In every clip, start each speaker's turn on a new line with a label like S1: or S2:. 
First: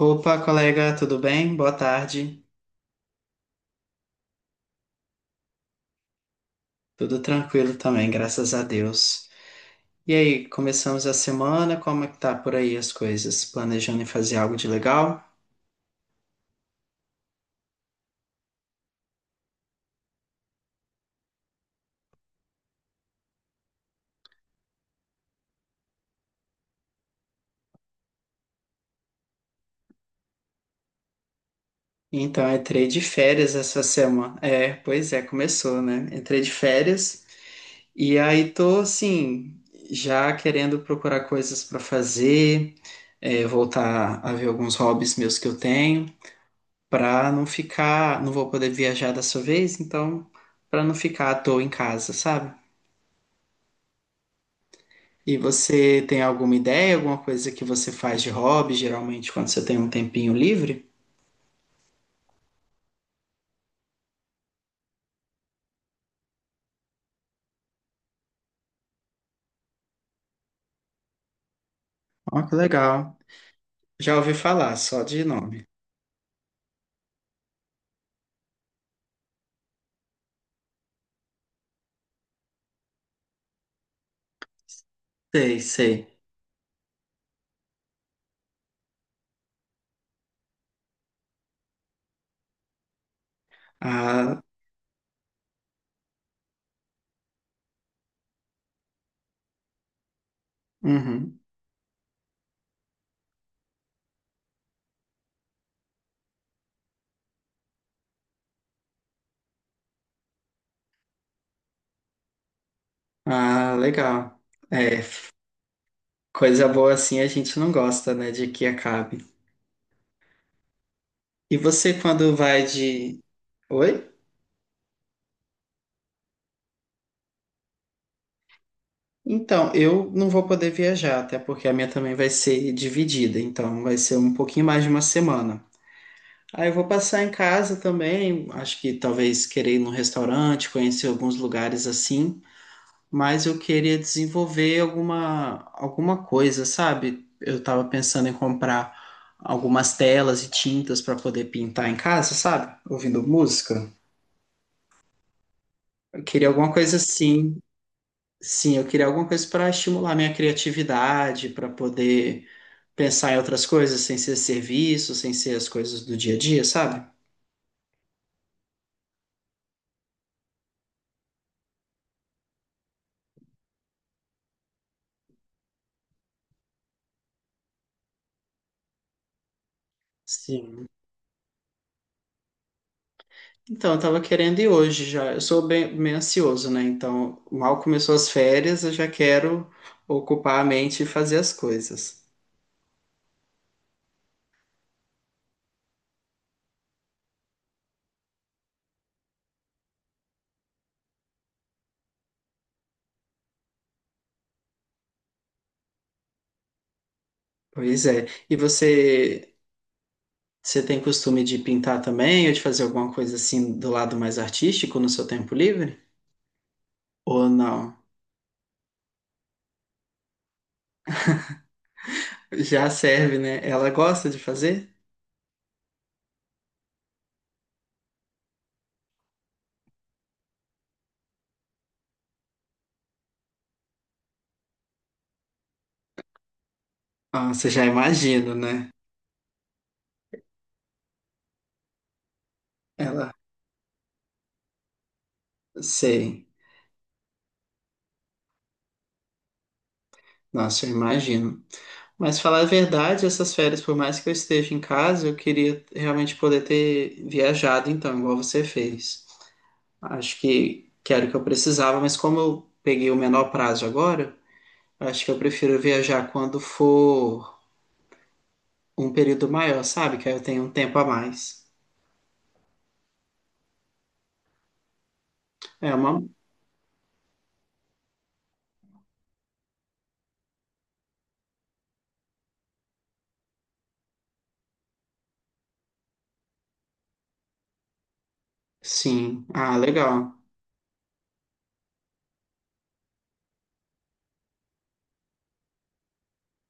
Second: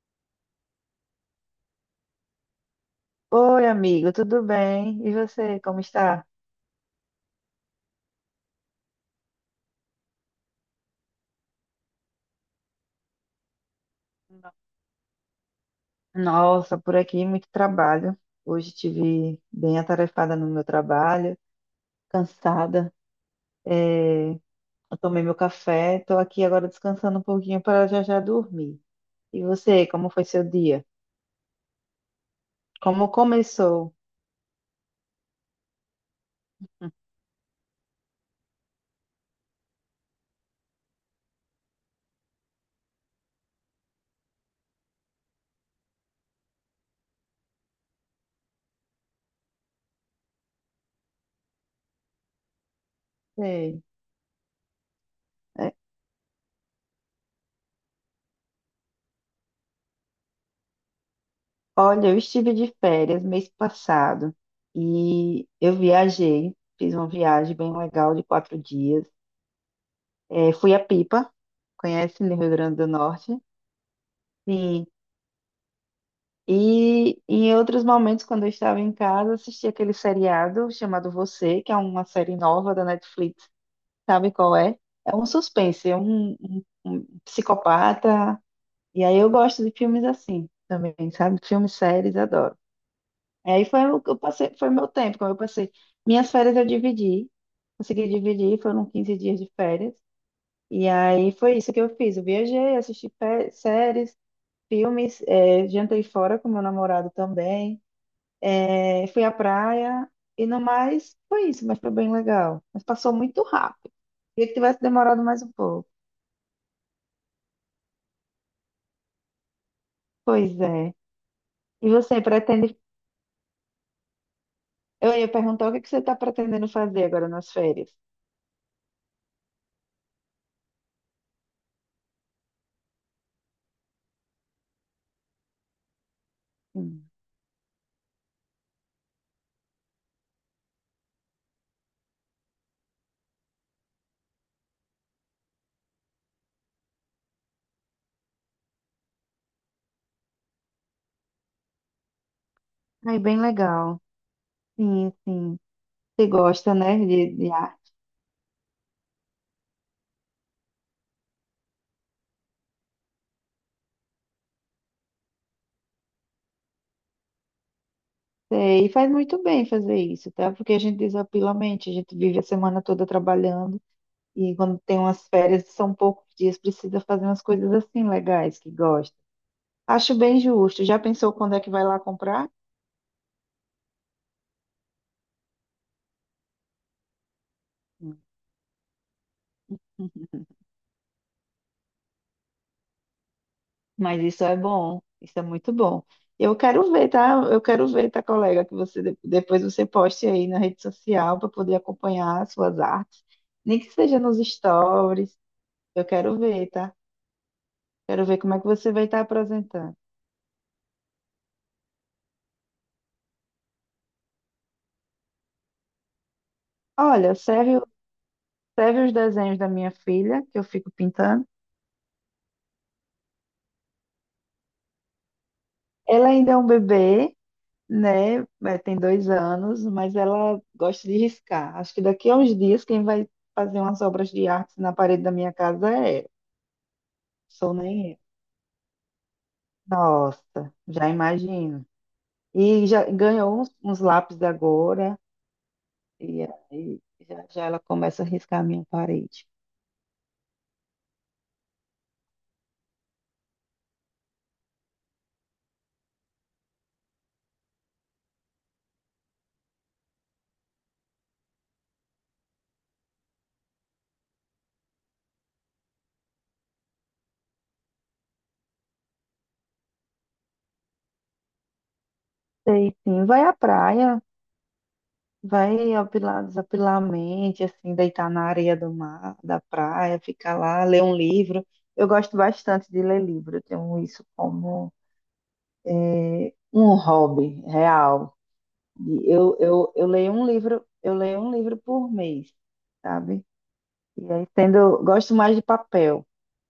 S1: Opa, colega, tudo bem? Boa tarde.
S2: Oi, amigo, tudo bem? E você, como está?
S1: Tudo tranquilo também, graças a Deus. E aí, começamos a semana, como é que tá por aí as coisas? Planejando em fazer algo de legal?
S2: Nossa, por aqui muito trabalho. Hoje tive bem atarefada no meu trabalho, cansada. É, eu tomei meu café, estou aqui agora descansando um pouquinho para já já dormir. E você, como foi seu dia?
S1: Então, entrei de
S2: Como
S1: férias essa
S2: começou?
S1: semana. É, pois é, começou, né? Entrei de férias e aí tô, assim, já querendo procurar coisas para fazer, voltar a ver alguns hobbies meus que eu tenho, para não ficar, não vou poder viajar dessa vez, então, para não ficar à toa em casa, sabe?
S2: Sei.
S1: E
S2: É,
S1: você tem alguma ideia, alguma coisa que você faz de hobby, geralmente quando você tem um tempinho livre?
S2: olha, eu estive de férias mês passado e eu viajei, fiz uma viagem bem legal de 4 dias. É, fui a Pipa, conhece no
S1: Ó,
S2: Rio
S1: que
S2: Grande do
S1: legal.
S2: Norte.
S1: Já ouvi falar,
S2: Sim.
S1: só de nome.
S2: E em outros momentos, quando eu estava em casa, assisti aquele seriado chamado Você, que é uma série nova da Netflix. Sabe qual é? É um
S1: Sei,
S2: suspense, é
S1: sei.
S2: um psicopata. E aí eu gosto de filmes assim também, sabe? Filmes, séries, adoro. E aí foi o que eu
S1: Ah,
S2: passei, foi meu tempo, como eu passei. Minhas férias eu dividi, consegui dividir, foram 15 dias de férias. E aí
S1: uhum.
S2: foi isso que eu fiz. Eu viajei, assisti séries, filmes, é, jantei fora com meu namorado também, é, fui à praia e no mais foi isso, mas foi bem legal. Mas passou muito
S1: Ah,
S2: rápido.
S1: legal.
S2: Queria que tivesse
S1: É,
S2: demorado mais um pouco.
S1: coisa boa assim a gente não gosta, né, de que acabe.
S2: Pois é.
S1: E
S2: E
S1: você
S2: você
S1: quando vai
S2: pretende?
S1: de... Oi?
S2: Eu ia perguntar o que que você está pretendendo fazer agora nas férias.
S1: Então, eu não vou poder viajar, até porque a minha também vai ser dividida, então vai ser um pouquinho mais de uma semana. Aí eu vou
S2: Sim.
S1: passar em casa também. Acho que talvez querer ir num restaurante, conhecer alguns lugares assim. Mas eu queria desenvolver alguma coisa, sabe? Eu tava pensando em comprar algumas telas e tintas para poder pintar em casa, sabe?
S2: Aí,
S1: Ouvindo
S2: bem
S1: música.
S2: legal. Sim, sim.
S1: Eu
S2: Você
S1: queria alguma
S2: gosta,
S1: coisa
S2: né, de
S1: assim.
S2: arte.
S1: Sim, eu queria alguma coisa para estimular minha criatividade, para poder pensar em outras coisas sem ser serviço, sem ser as coisas do dia a dia, sabe?
S2: É, e faz muito bem fazer isso, tá? Porque a gente desapila a mente, a gente vive a semana toda trabalhando. E quando tem umas férias, são poucos dias, precisa fazer umas coisas assim legais que gosta. Acho bem justo.
S1: Sim.
S2: Já pensou quando é que vai lá comprar?
S1: Então, eu tava querendo ir hoje já. Eu sou bem ansioso, né? Então, mal começou as férias, eu já quero
S2: Hum.
S1: ocupar a mente e fazer as coisas.
S2: Mas isso é bom, isso é muito bom. Eu quero ver, tá? Eu quero ver, tá, colega, que você depois você poste aí na rede social para poder acompanhar as suas artes, nem que seja nos stories. Eu quero ver, tá?
S1: Pois é.
S2: Quero ver como
S1: E
S2: é que você vai estar
S1: você,
S2: apresentando.
S1: você tem costume de pintar também, ou de fazer alguma coisa assim do lado mais artístico no seu tempo livre?
S2: Olha,
S1: Ou
S2: serve,
S1: não?
S2: serve os desenhos da minha filha, que eu fico pintando.
S1: Já serve, né? Ela gosta de fazer?
S2: Ela ainda é um bebê, né? É, tem 2 anos, mas ela gosta de riscar. Acho que daqui a uns dias quem vai fazer umas obras de arte na parede da minha casa é ela.
S1: Ah, você
S2: Sou
S1: já
S2: nem eu.
S1: imagina, né?
S2: Nossa, já imagino. E já
S1: Ela,
S2: ganhou uns lápis agora, e
S1: sei.
S2: aí já, já ela começa a riscar a minha parede.
S1: Nossa, eu imagino. Mas falar a verdade, essas férias, por mais que eu esteja em casa, eu queria realmente poder ter viajado, então, igual você fez. Acho que era o que eu precisava, mas como eu peguei o menor prazo agora, acho que eu prefiro viajar quando for um período maior, sabe? Que aí eu tenho um tempo a mais.
S2: Sei sim, vai à praia,
S1: É
S2: vai
S1: uma.
S2: apilar, desapilar a mente, assim, deitar na areia do mar, da praia, ficar lá, ler um livro. Eu gosto bastante de ler livro, eu tenho isso como é, um hobby real. E
S1: Sim.
S2: Eu,
S1: Ah,
S2: eu, eu leio
S1: legal.
S2: um livro, por mês, sabe? E aí tendo, gosto mais de papel.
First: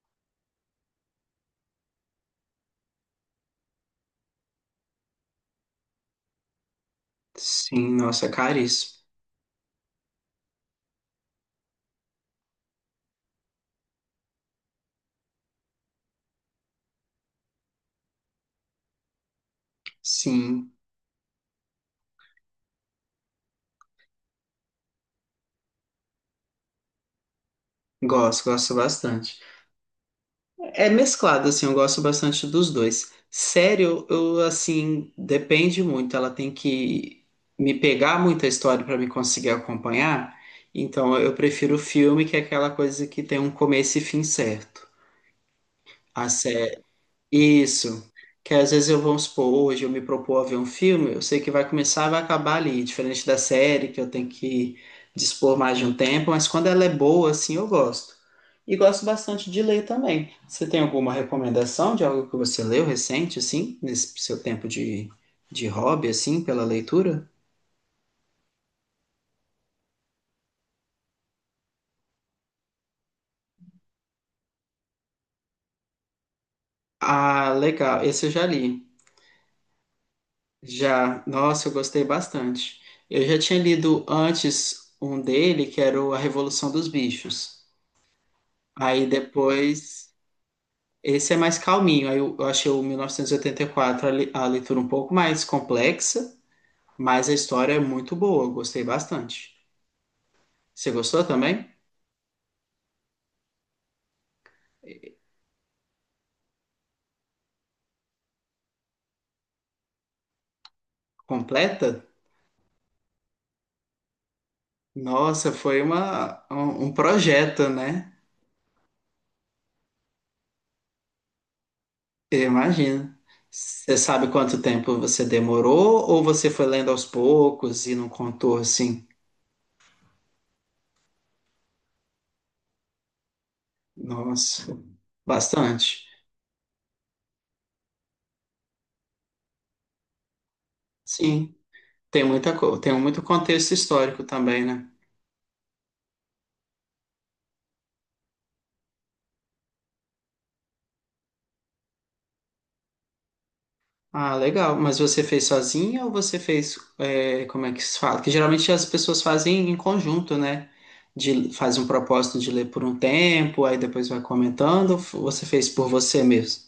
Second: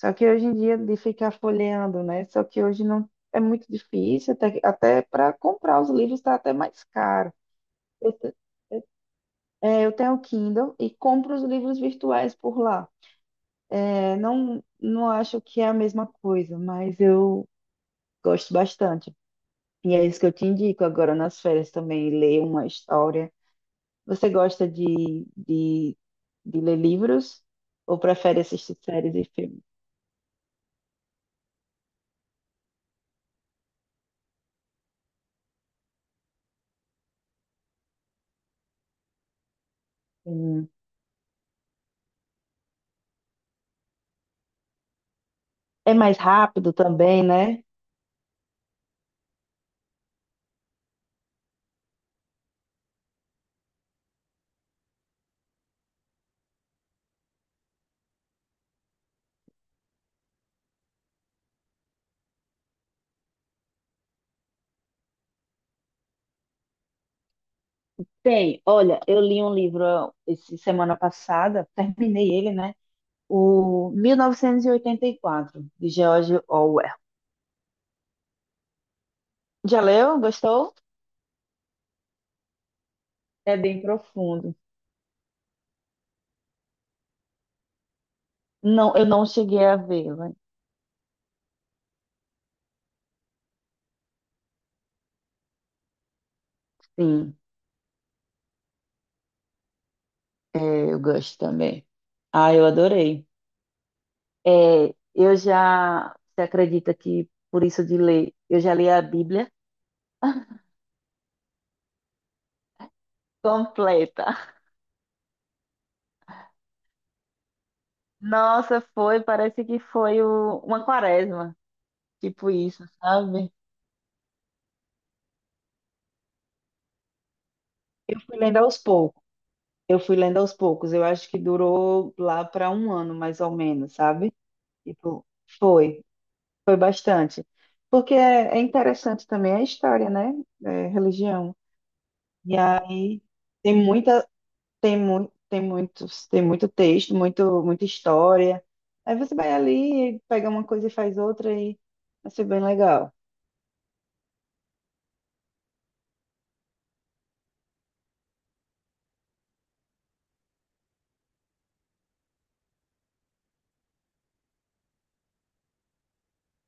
S2: Só que hoje em dia de ficar folheando, né? Só que hoje não é muito difícil, até para comprar os livros está até mais caro.
S1: Sim,
S2: Eu,
S1: nossa, é
S2: te-
S1: caríssimo.
S2: eu tenho o Kindle e compro os livros virtuais por lá. É, não acho que é a mesma coisa, mas eu gosto bastante. E é isso que eu te
S1: Sim,
S2: indico agora nas férias também, ler uma história. Você gosta de ler livros ou prefere
S1: gosto, gosto
S2: assistir séries e
S1: bastante.
S2: filmes?
S1: É mesclado, assim, eu gosto bastante dos dois. Série, assim, depende muito. Ela tem que me pegar muita história para me conseguir acompanhar.
S2: Hum.
S1: Então, eu prefiro o filme, que é aquela coisa que tem um começo e fim certo.
S2: É mais
S1: A
S2: rápido também, né?
S1: isso. Que às vezes eu vou supor, hoje eu me propor a ver um filme, eu sei que vai começar e vai acabar ali, diferente da série, que eu tenho que dispor mais de um tempo, mas quando ela é boa, assim, eu gosto. E gosto bastante de ler também. Você tem alguma recomendação de algo que você leu recente, assim, nesse seu tempo de hobby, assim, pela leitura?
S2: Tem, olha, eu li um livro ó, esse semana passada, terminei ele, né? O 1984, de George Orwell.
S1: Ah, legal. Esse eu já li.
S2: Já leu? Gostou?
S1: Já. Nossa, eu gostei bastante. Eu já
S2: É
S1: tinha
S2: bem
S1: lido
S2: profundo.
S1: antes um dele, que era o A Revolução dos Bichos.
S2: Não, eu
S1: Aí
S2: não cheguei a
S1: depois,
S2: ver, mas
S1: esse é mais calminho. Aí eu achei o 1984 a leitura um pouco mais complexa, mas a
S2: sim,
S1: história é muito boa, eu gostei bastante. Você
S2: é, eu
S1: gostou
S2: gosto
S1: também?
S2: também. Ah, eu adorei. É, eu já, você acredita que por isso de ler, eu já li a Bíblia
S1: Completa?
S2: completa.
S1: Nossa, foi uma, um projeto, né?
S2: Nossa, foi, parece que foi uma quaresma,
S1: Eu
S2: tipo isso,
S1: imagino.
S2: sabe?
S1: Você sabe quanto tempo você demorou ou você foi lendo aos poucos e não
S2: Eu fui
S1: contou
S2: lendo aos
S1: assim?
S2: poucos. Eu fui lendo aos poucos. Eu acho que durou lá para um ano, mais ou menos, sabe?
S1: Nossa,
S2: Tipo, foi,
S1: bastante.
S2: foi bastante. Porque é, é interessante também a história, né? É, religião.
S1: Sim, tem muita,
S2: E
S1: tem muito
S2: aí
S1: contexto
S2: tem
S1: histórico
S2: muita,
S1: também, né?
S2: tem muito texto, muita história. Aí você vai ali, pega uma coisa e faz outra e vai ser bem legal.
S1: Ah, legal. Mas você fez sozinha ou você fez, é, como é que se fala? Que geralmente as pessoas fazem em conjunto, né? De, faz um propósito de ler por um tempo, aí depois vai comentando. Ou você fez por você mesmo?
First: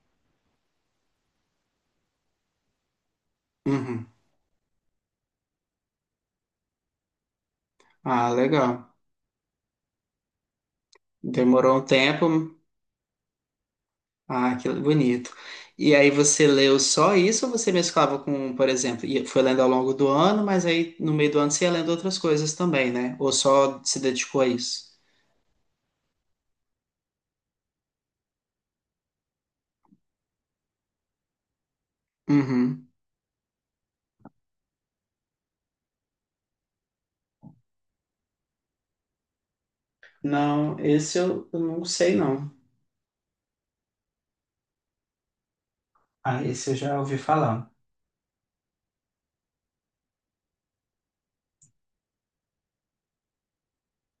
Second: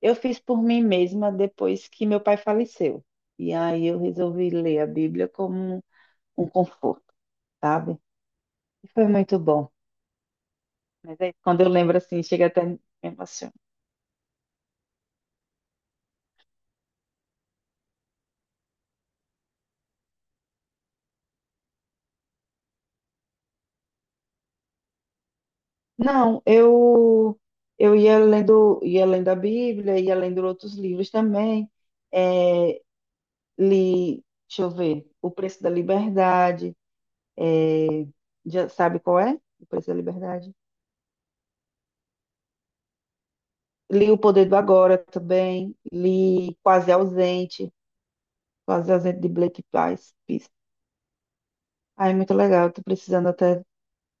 S2: Eu fiz por mim mesma depois que meu pai faleceu. E aí eu
S1: Uhum.
S2: resolvi ler a Bíblia como um conforto, sabe?
S1: Ah,
S2: E
S1: legal.
S2: foi muito bom. Mas aí quando eu
S1: Demorou um
S2: lembro assim,
S1: tempo.
S2: chega até me emociona.
S1: Ah, que bonito. E aí você leu só isso ou você mesclava com, por exemplo, foi lendo ao longo do ano, mas aí no meio do ano você ia lendo outras coisas também, né? Ou só se dedicou a isso?
S2: Não, eu ia lendo a Bíblia, ia lendo outros livros também. É,
S1: Uhum.
S2: li, deixa eu ver, O Preço da Liberdade, já sabe qual é? O Preço da Liberdade.
S1: Não, esse eu não sei não.
S2: Li O Poder do Agora também,
S1: Ah,
S2: li
S1: esse eu
S2: Quase
S1: já ouvi falar.
S2: Ausente, Quase Ausente de Blake Price. Ah, é muito legal, estou precisando até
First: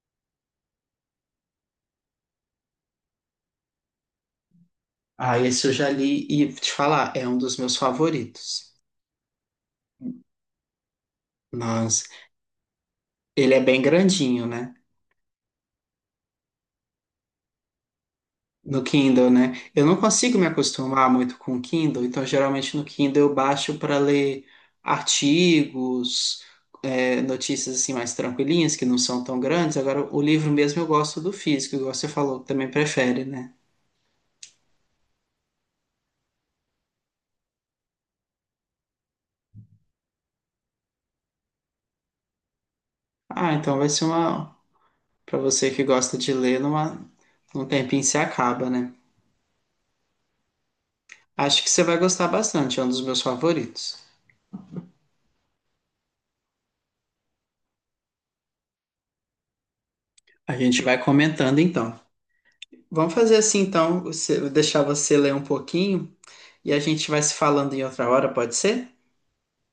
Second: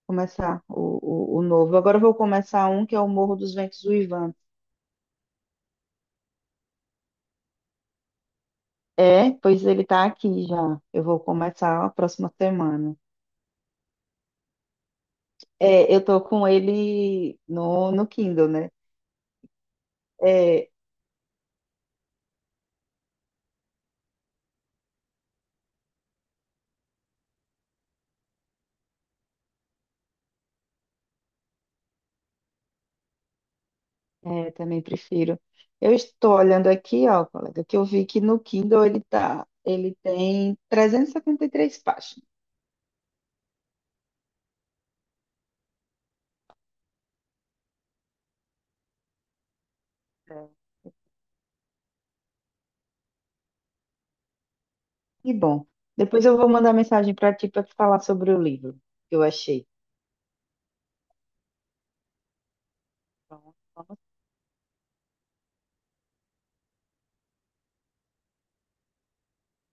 S2: começar o novo. Agora eu vou começar um que é o Morro dos Ventos Uivantes.
S1: Ah, esse eu já li e vou te falar, é um dos meus favoritos.
S2: É, pois ele está aqui já. Eu vou começar a
S1: Mas
S2: próxima semana.
S1: ele é bem grandinho, né?
S2: É, eu tô com ele no Kindle, né?
S1: No Kindle, né? Eu não consigo me
S2: É,
S1: acostumar muito com o Kindle, então geralmente no Kindle eu baixo para ler artigos, é, notícias assim mais tranquilinhas, que não são tão grandes. Agora, o livro mesmo eu gosto do físico, igual você falou, que também prefere, né?
S2: é, eu também prefiro. Eu estou olhando aqui, ó, colega, que eu vi que no Kindle ele tá, ele tem e 73 páginas.
S1: Ah, então vai ser uma. Para você que gosta de ler, numa, num tempinho se acaba, né?
S2: É,
S1: Acho que você vai gostar bastante, é um dos meus favoritos.
S2: que bom. Depois eu vou mandar mensagem para ti para te falar sobre o livro que eu achei.
S1: A gente vai comentando então. Vamos fazer
S2: Então,
S1: assim
S2: vamos.
S1: então, você- vou deixar você ler um pouquinho e a gente vai se falando em outra hora, pode ser?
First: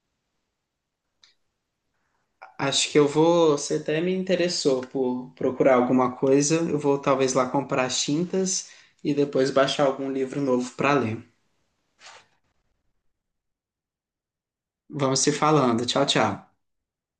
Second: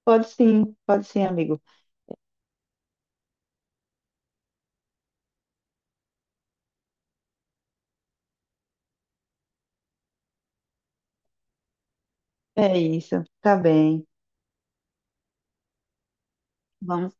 S2: Pode sim, amigo.
S1: Acho que eu vou, você até me interessou por procurar alguma coisa, eu vou talvez lá comprar as tintas e depois baixar algum livro novo para ler.
S2: É isso, tá bem.
S1: Vamos se falando. Tchau, tchau.
S2: Vamos